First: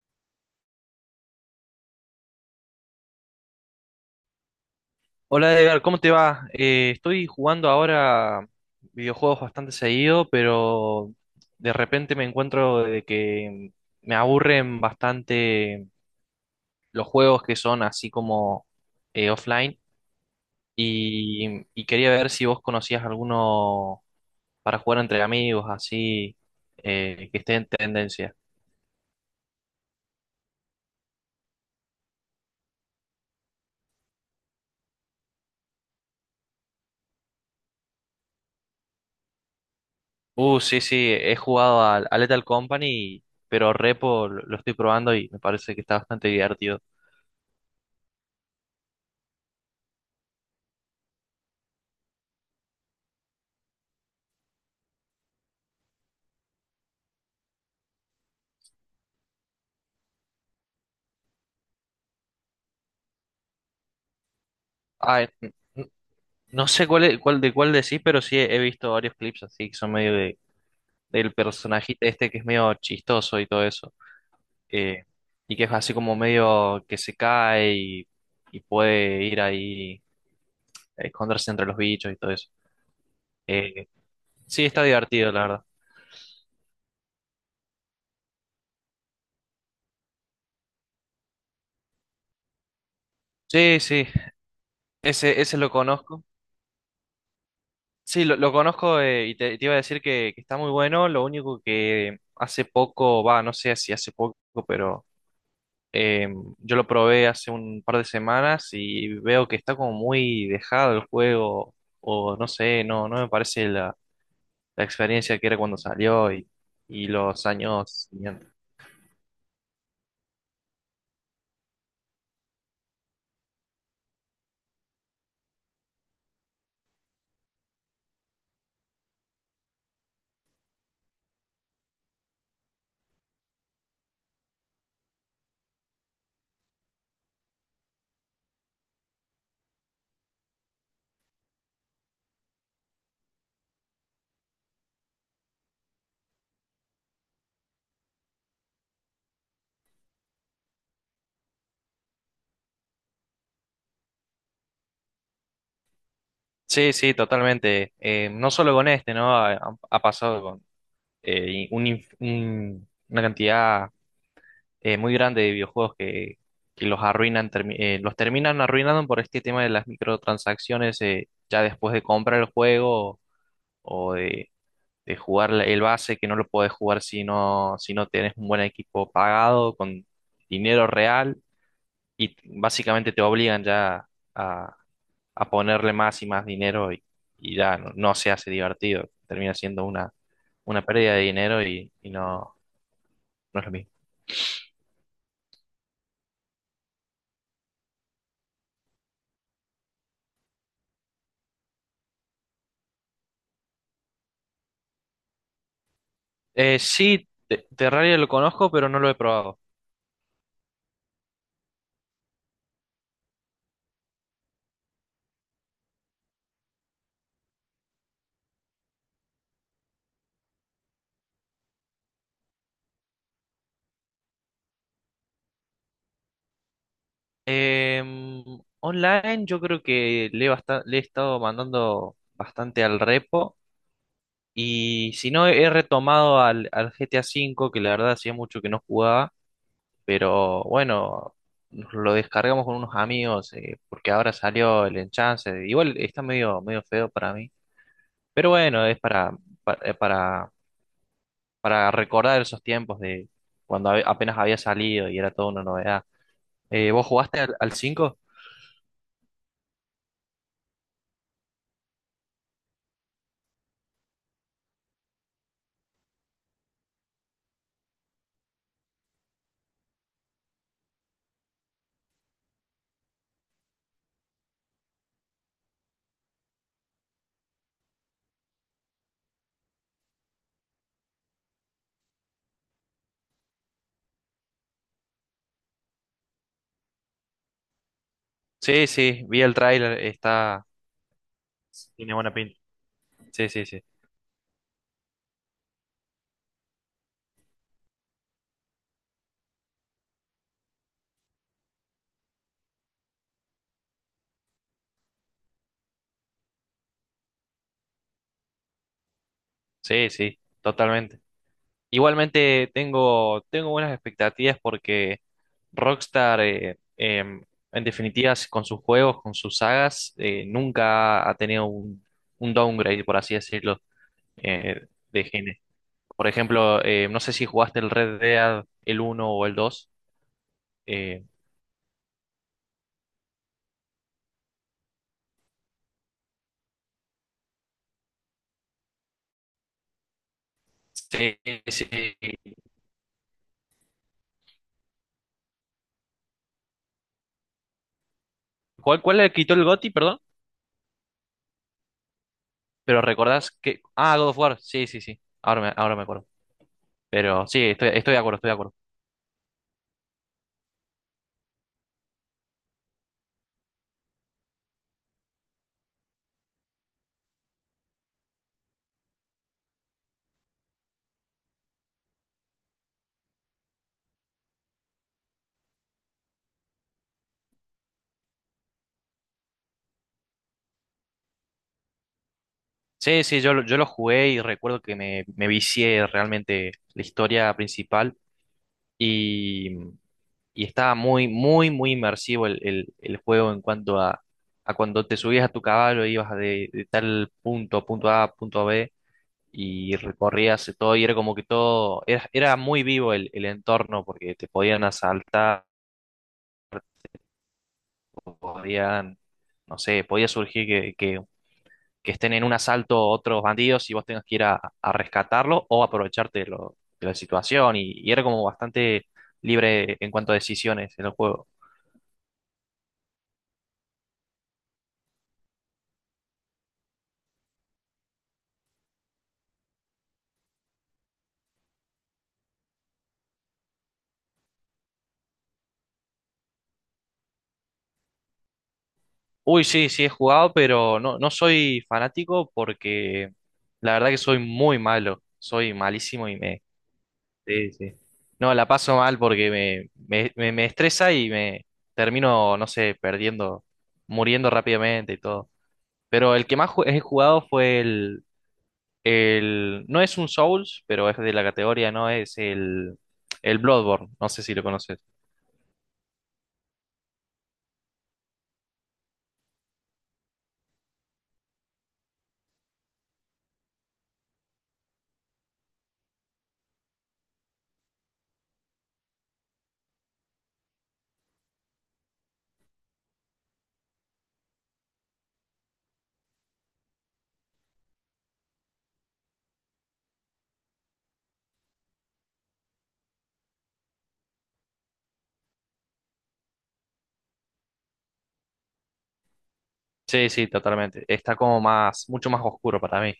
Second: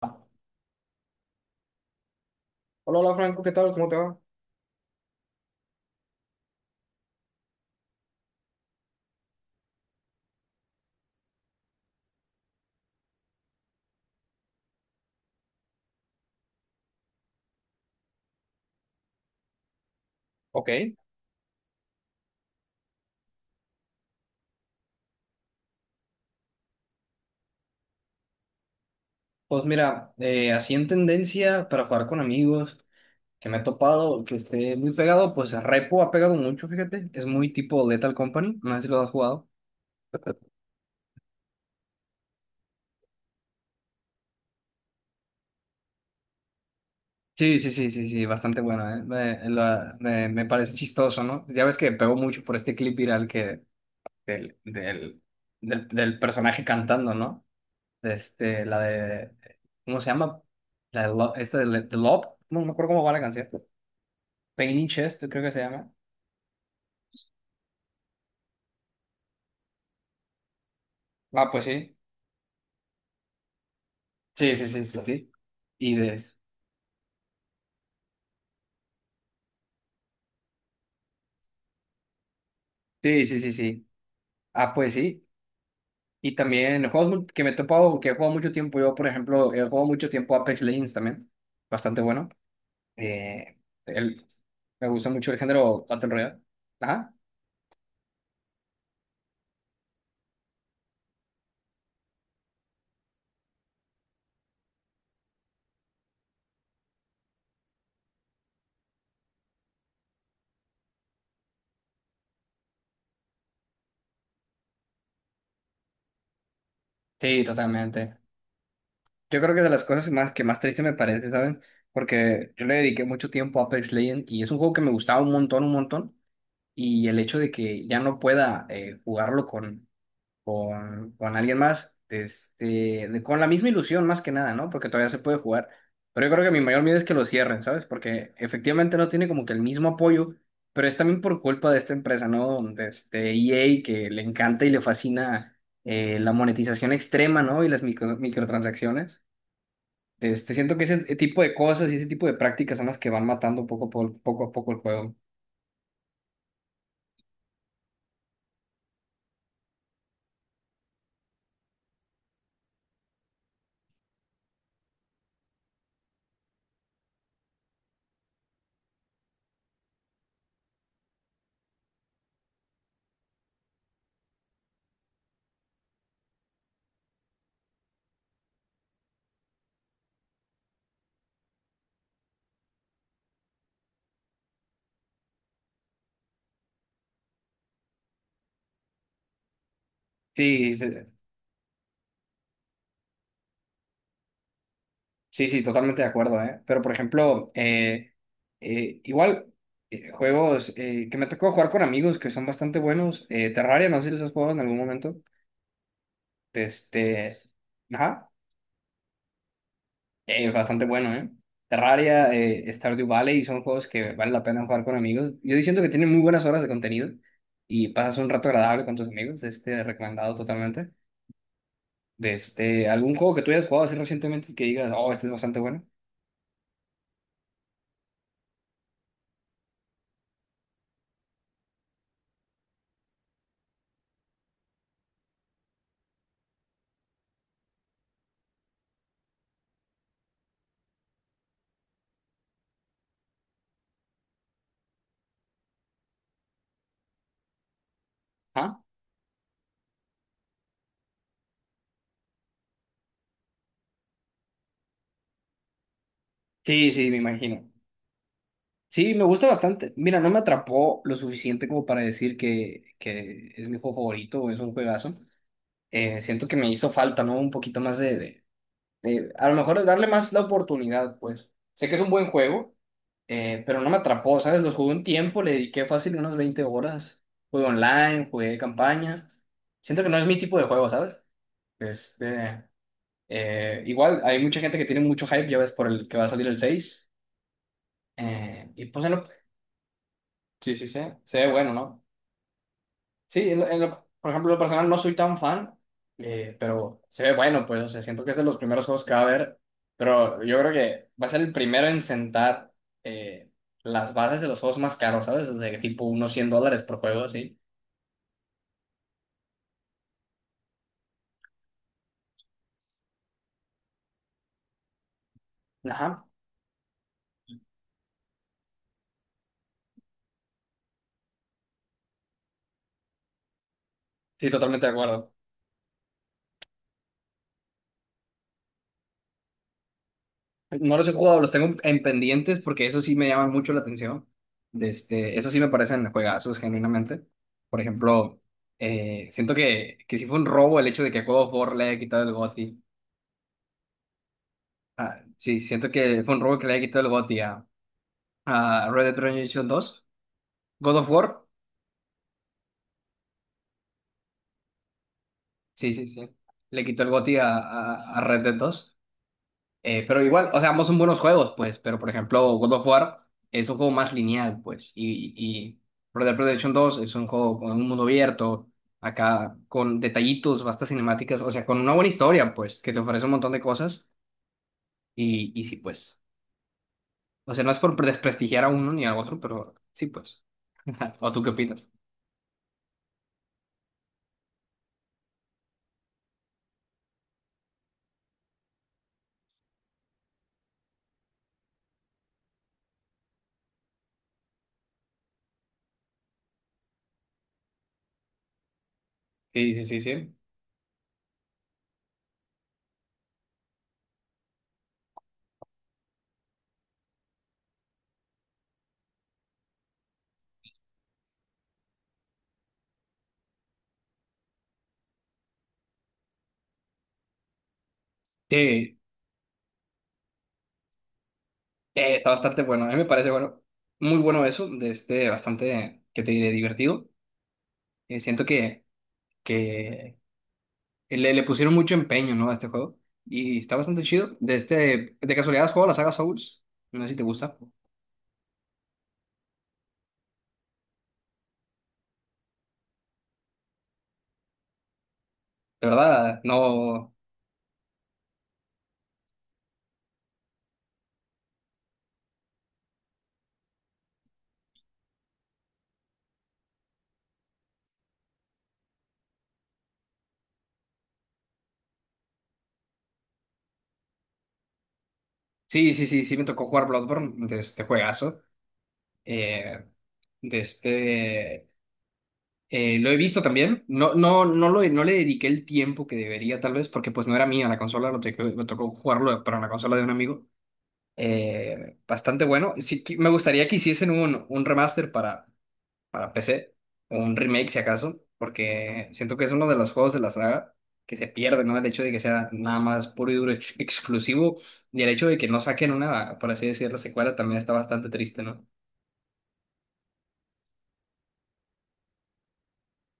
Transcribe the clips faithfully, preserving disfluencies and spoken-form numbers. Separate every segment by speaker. Speaker 1: Hola, hola Franco, ¿qué tal? ¿Cómo te va?
Speaker 2: Hola Edgar, ¿cómo te va? Eh, estoy jugando ahora videojuegos bastante seguido, pero de repente me encuentro de que me aburren bastante los juegos que son así como eh, offline,
Speaker 1: Ok.
Speaker 2: y, y quería ver si vos conocías alguno para jugar entre amigos, así eh, que esté en tendencia.
Speaker 1: Pues mira, eh, así en tendencia para jugar con amigos, que me he topado, que esté muy pegado, pues Repo ha pegado mucho, fíjate, es muy tipo Lethal Company, no sé si lo has jugado.
Speaker 2: Uh, sí, sí, he jugado al a Lethal Company, pero Repo lo lo estoy probando y me parece que está bastante divertido.
Speaker 1: Sí, sí, sí, sí, sí, bastante bueno, ¿eh? Me, la- me- me parece chistoso, ¿no? Ya ves que pegó mucho por este clip viral que del, del, del, del personaje cantando, ¿no? Este, la de, ¿cómo se llama? La de Lo- esta de, Le- de Love, no me acuerdo cómo va la canción. Pain in
Speaker 2: Ah,
Speaker 1: Chest,
Speaker 2: eh,
Speaker 1: creo que se llama.
Speaker 2: No sé cuál, es- cuál de cuál decís, pero sí he, he visto varios clips así que son medio de, del
Speaker 1: Ah, pues sí.
Speaker 2: personajito este que es medio chistoso y todo eso.
Speaker 1: Sí, sí, sí, sí,
Speaker 2: eh,
Speaker 1: sí.
Speaker 2: y que es así
Speaker 1: Y
Speaker 2: como
Speaker 1: de...
Speaker 2: medio que se cae y, y puede ir ahí a esconderse entre los bichos y todo eso.
Speaker 1: Sí, sí, sí,
Speaker 2: Eh,
Speaker 1: sí.
Speaker 2: sí,
Speaker 1: Ah,
Speaker 2: está
Speaker 1: pues sí.
Speaker 2: divertido, la verdad.
Speaker 1: Y también juegos mul- que me he topado, que he jugado mucho tiempo. Yo, por ejemplo, he jugado mucho tiempo Apex Legends también. Bastante bueno. Eh,
Speaker 2: Sí, sí,
Speaker 1: el- Me gusta mucho el
Speaker 2: ese, ese lo
Speaker 1: género Battle
Speaker 2: conozco.
Speaker 1: Royale. Ajá.
Speaker 2: Sí, lo, lo conozco, eh, y te, te iba a decir que, que está muy bueno. Lo único que hace poco, va, no sé si hace poco, pero. Eh, yo lo probé hace un par de semanas y veo que está como muy dejado el juego, o no sé, no, no me parece la, la experiencia que era cuando salió y, y
Speaker 1: Sí,
Speaker 2: los años
Speaker 1: totalmente.
Speaker 2: siguientes.
Speaker 1: Yo creo que de las cosas más que más triste me parece, ¿saben? Porque yo le dediqué mucho tiempo a Apex Legends y es un juego que me gustaba un montón, un montón. Y el hecho de que ya no pueda eh, jugarlo con con, con alguien más, este, de- con la misma ilusión más que nada, ¿no? Porque todavía se puede jugar. Pero yo creo que mi mayor miedo es que lo cierren, ¿sabes? Porque efectivamente no tiene como que el mismo apoyo, pero es también por culpa de esta empresa, ¿no? De este E A que le encanta y le fascina eh, la monetización extrema, ¿no? Y las micro- microtransacciones. Este, siento que ese tipo de cosas y ese tipo de prácticas son las que van matando poco a poco, poco a poco el juego.
Speaker 2: Sí, sí, totalmente. Eh, no solo con este, ¿no? Ha, ha- ha pasado con eh, un inf- un- una cantidad eh, muy grande de videojuegos que, que los arruinan, termi- eh, los terminan arruinando por este tema de las microtransacciones, eh, ya después de comprar el juego o de de jugar la- el base, que no lo podés jugar si no, si no tenés un buen equipo pagado, con dinero real, y t- básicamente te obligan ya a, a ponerle más y más dinero y, y ya no, no se hace divertido, termina siendo una,
Speaker 1: Sí,
Speaker 2: una
Speaker 1: sí.
Speaker 2: pérdida de dinero y, y no, no es lo mismo.
Speaker 1: Sí, sí, totalmente de acuerdo, ¿eh? Pero, por ejemplo, eh, eh, igual, eh, juegos eh, que me tocó jugar con amigos que son bastante buenos. eh, Terraria, no sé si los has jugado en algún momento.
Speaker 2: Eh, sí,
Speaker 1: Este,
Speaker 2: te- Terraria lo
Speaker 1: ajá,
Speaker 2: conozco, pero no lo he probado.
Speaker 1: eh, es bastante bueno, ¿eh? Terraria, eh, Stardew Valley, son juegos que vale la pena jugar con amigos. Yo siento que tienen muy buenas horas de contenido y pasas un rato agradable con tus amigos, este, recomendado totalmente. De este, algún juego que tú hayas jugado así recientemente que digas, oh, este es bastante bueno.
Speaker 2: Em, Online yo creo que le he, basta- le he estado mandando bastante al repo. Y si no, he retomado al, al G T A V, que la verdad hacía mucho que no jugaba, pero bueno, nos lo descargamos con unos amigos, eh, porque ahora salió el enchance. Igual está medio, medio feo para mí, pero
Speaker 1: ¿Ah?
Speaker 2: bueno, es para, para, eh, para, para recordar esos tiempos de cuando hab- apenas había salido y era toda una novedad. Eh,
Speaker 1: Sí,
Speaker 2: ¿vos
Speaker 1: sí, me
Speaker 2: jugaste al,
Speaker 1: imagino.
Speaker 2: al cinco?
Speaker 1: Sí, me gusta bastante. Mira, no me atrapó lo suficiente como para decir que, que es mi juego favorito o es un juegazo. Eh, siento que me hizo falta, ¿no? Un poquito más de, de- de- a lo mejor darle más la oportunidad, pues. Sé que es un buen juego, eh, pero no me atrapó, ¿sabes? Lo jugué un tiempo, le dediqué fácil unas veinte horas. Jugué online, jugué campañas. Siento que no es mi tipo de juego, ¿sabes? Este, eh, igual, hay mucha gente que tiene mucho hype, ya ves, por el que va a salir el seis. Eh, y
Speaker 2: Sí,
Speaker 1: pues, en
Speaker 2: sí, vi el tráiler, está...
Speaker 1: sí, sí, sí. Se ve bueno, ¿no?
Speaker 2: Tiene buena pinta.
Speaker 1: Sí,
Speaker 2: Sí,
Speaker 1: en
Speaker 2: sí,
Speaker 1: lo- en
Speaker 2: sí,
Speaker 1: lo- por ejemplo, en lo personal no soy tan fan, eh, pero se ve bueno, pues, o sea, siento que es de los primeros juegos que va a haber, pero yo creo que va a ser el primero en sentar eh, las bases de los juegos más caros, ¿sabes? De tipo unos cien dólares por juego, así.
Speaker 2: sí, sí, totalmente. Igualmente tengo, tengo buenas expectativas porque
Speaker 1: Ajá.
Speaker 2: Rockstar, eh, em, en definitiva, s- con sus juegos, con sus sagas, eh, nunca ha tenido un, un downgrade, por así decirlo,
Speaker 1: Sí,
Speaker 2: eh,
Speaker 1: totalmente de
Speaker 2: de
Speaker 1: acuerdo.
Speaker 2: género. Por ejemplo, eh, no sé si jugaste el Red Dead, el uno o el dos.
Speaker 1: No los he
Speaker 2: Eh,
Speaker 1: jugado, los tengo en pendientes porque eso sí me llama mucho la atención. De este, eso sí me parecen juegazos, genuinamente. Por ejemplo, eh, siento que, que sí fue un robo el hecho de que el
Speaker 2: sí,
Speaker 1: juego of War le
Speaker 2: sí.
Speaker 1: haya quitado el G O T Y. Ah, sí, siento que fue un robo que le quitó el G O T Y a, a
Speaker 2: ¿Cuál,
Speaker 1: Red Dead
Speaker 2: cuál le quitó el
Speaker 1: Redemption
Speaker 2: GOTY,
Speaker 1: dos
Speaker 2: perdón?
Speaker 1: God of War,
Speaker 2: Pero recordás que... Ah, God of War, sí, sí, sí. Ahora me,
Speaker 1: sí,
Speaker 2: ahora me
Speaker 1: sí,
Speaker 2: acuerdo.
Speaker 1: sí. Le quitó el G O T Y
Speaker 2: Pero
Speaker 1: a,
Speaker 2: sí, estoy, estoy
Speaker 1: a,
Speaker 2: de
Speaker 1: a
Speaker 2: acuerdo,
Speaker 1: Red
Speaker 2: estoy de
Speaker 1: Dead
Speaker 2: acuerdo.
Speaker 1: dos Eh, pero igual, o sea, ambos son buenos juegos, pues. Pero por ejemplo, God of War es un juego más lineal, pues. Y, y Red Dead Redemption dos es un juego con un mundo abierto, acá con detallitos, vastas cinemáticas, o sea, con una buena historia, pues, que te ofrece un montón de cosas. Y, y sí, pues. O sea, no es por desprestigiar a uno ni a otro, pero sí, pues. ¿O tú qué opinas?
Speaker 2: Sí, sí, yo, lo- yo lo jugué y recuerdo que me, me vicié realmente la historia principal y, y estaba muy, muy, muy inmersivo el, el- el juego en cuanto a, a cuando te subías a tu caballo, ibas de, de tal punto, punto A, punto B,
Speaker 1: Sí, sí,
Speaker 2: y
Speaker 1: sí, sí.
Speaker 2: recorrías todo y era como que todo, era, era muy vivo el, el entorno porque te podían asaltar, podían, no sé, podía surgir que, que que estén en un asalto otros bandidos y vos tengas que ir a, a rescatarlo o aprovecharte de, lo- de la situación. Y, y era como
Speaker 1: Sí,
Speaker 2: bastante libre en cuanto a decisiones en el juego.
Speaker 1: eh, está bastante bueno. A mí me parece bueno, muy bueno eso, de este bastante, que te diré, divertido. Eh, siento que, que le, le pusieron mucho empeño, ¿no? A este juego. Y está bastante chido. De este, de casualidad, ¿has jugado la saga Souls? No sé si te gusta.
Speaker 2: Uy, sí, sí he jugado, pero no, no soy fanático porque la verdad que soy muy malo. Soy
Speaker 1: De
Speaker 2: malísimo y
Speaker 1: verdad,
Speaker 2: me...
Speaker 1: no.
Speaker 2: Sí, sí. No, la paso mal porque me, me, me, me estresa y me termino, no sé, perdiendo, muriendo rápidamente y todo. Pero el que más ju- he jugado fue el, El, No es un Souls, pero es de la categoría, no es el, el Bloodborne. No sé si lo conoces.
Speaker 1: Sí, sí, sí, sí, me tocó jugar Bloodborne, de este juegazo. Eh, de este. Eh, lo he visto también. No, no, no, lo, no le dediqué el tiempo que debería, tal vez, porque pues no era mía la consola, lo tocó, me tocó jugarlo para una consola de un amigo. Eh, bastante bueno. Sí, qui- me gustaría que hiciesen un, un remaster para, para P C, o un remake si acaso, porque siento que es uno de los juegos de la saga que se pierde, ¿no? El hecho de que sea nada más puro y duro ex- exclusivo y el hecho de que no saquen una, por así decirlo, secuela también está bastante triste, ¿no?
Speaker 2: Sí, sí, totalmente. Está como más, mucho más oscuro para mí.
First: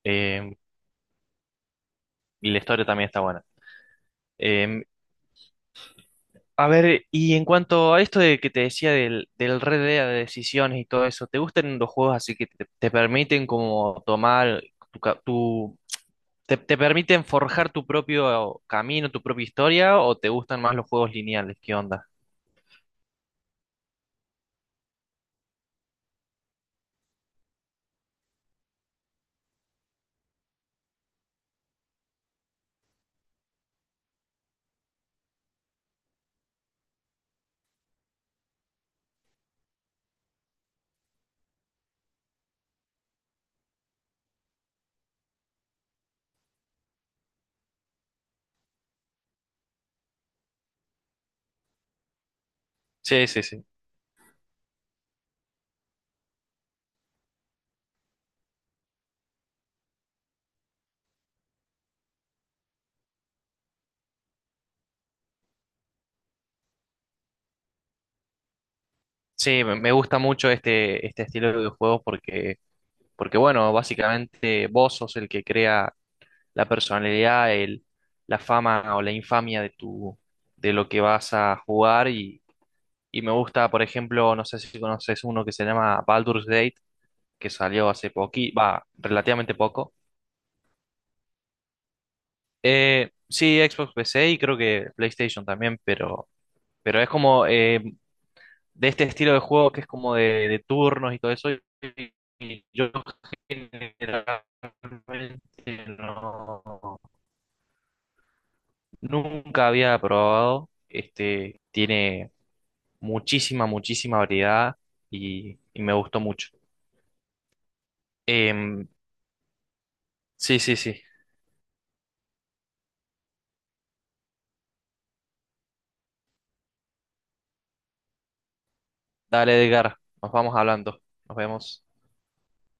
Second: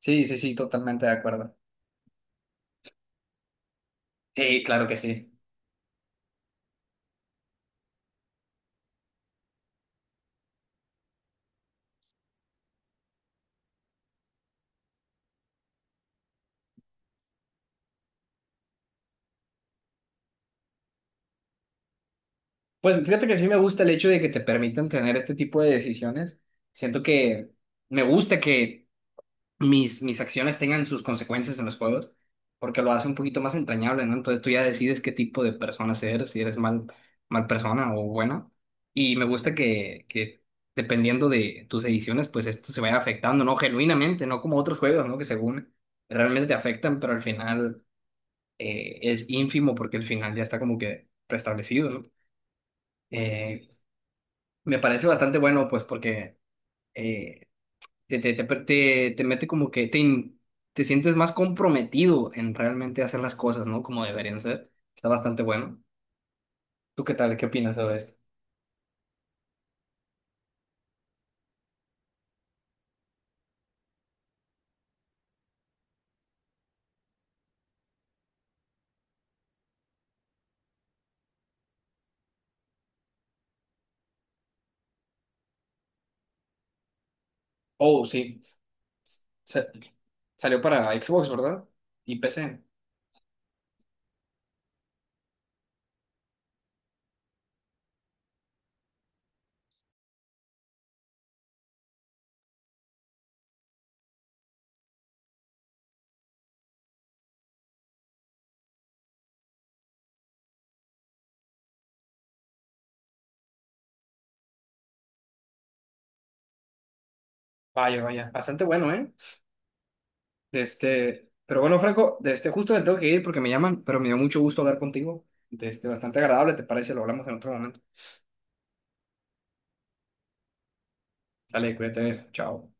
Speaker 1: Sí, sí,
Speaker 2: Eh,
Speaker 1: sí, totalmente de acuerdo.
Speaker 2: y la historia también está buena.
Speaker 1: Sí,
Speaker 2: Eh,
Speaker 1: claro que sí.
Speaker 2: a ver, y en cuanto a esto de que te decía del, del Red Dead, de decisiones y todo eso, ¿te gustan los juegos así que te, te permiten como tomar tu, ca- tu- te, te permiten forjar tu propio camino, tu propia historia, o te gustan más los juegos lineales? ¿Qué onda?
Speaker 1: Pues fíjate que sí me gusta el hecho de que te permitan tener este tipo de decisiones. Siento que me gusta que mis, mis acciones tengan sus consecuencias en los juegos, porque lo hace un poquito más entrañable, ¿no? Entonces tú ya decides qué tipo de persona eres, si eres mal, mal persona o buena. Y me gusta que, que dependiendo de tus ediciones, pues esto se vaya afectando, ¿no? Genuinamente, no como otros juegos, ¿no? Que según realmente te afectan, pero al final eh, es ínfimo porque el final ya está como que preestablecido, ¿no?
Speaker 2: Sí, sí, sí.
Speaker 1: Eh, me parece bastante bueno, pues, porque eh, te, te, te, te- te mete como que te, in- te sientes más comprometido en realmente hacer las cosas, ¿no? Como deberían ser. Está bastante bueno. ¿Tú qué tal? ¿Qué opinas sobre esto?
Speaker 2: Sí, me me gusta mucho este, este estilo de videojuegos porque, porque, bueno, básicamente vos sos el que crea la personalidad, el, la fama o la infamia de tu, de lo que vas a jugar y, y me gusta, por ejemplo, no sé si conoces uno que se llama Baldur's Gate, que salió
Speaker 1: Oh,
Speaker 2: hace
Speaker 1: sí.
Speaker 2: poqui, va, relativamente
Speaker 1: Sa-
Speaker 2: poco.
Speaker 1: Salió para Xbox, ¿verdad? Y P C.
Speaker 2: Eh, sí, Xbox P C y creo que PlayStation también, pero, pero es como, eh, de este estilo de juego que es como de, de turnos y todo eso. Y, y yo generalmente no- nunca había probado. Este tiene muchísima, muchísima variedad y, y me gustó mucho.
Speaker 1: Vaya, vaya. Bastante
Speaker 2: Em,
Speaker 1: bueno, ¿eh?
Speaker 2: sí,
Speaker 1: De
Speaker 2: sí, sí.
Speaker 1: este... Pero bueno, Franco, de este justo me tengo que ir porque me llaman, pero me dio mucho gusto hablar contigo. De este, bastante agradable, ¿te parece? Lo hablamos en otro momento.
Speaker 2: Dale, Edgar. Nos vamos hablando. Nos
Speaker 1: Sale,
Speaker 2: vemos.
Speaker 1: cuídate. Chao.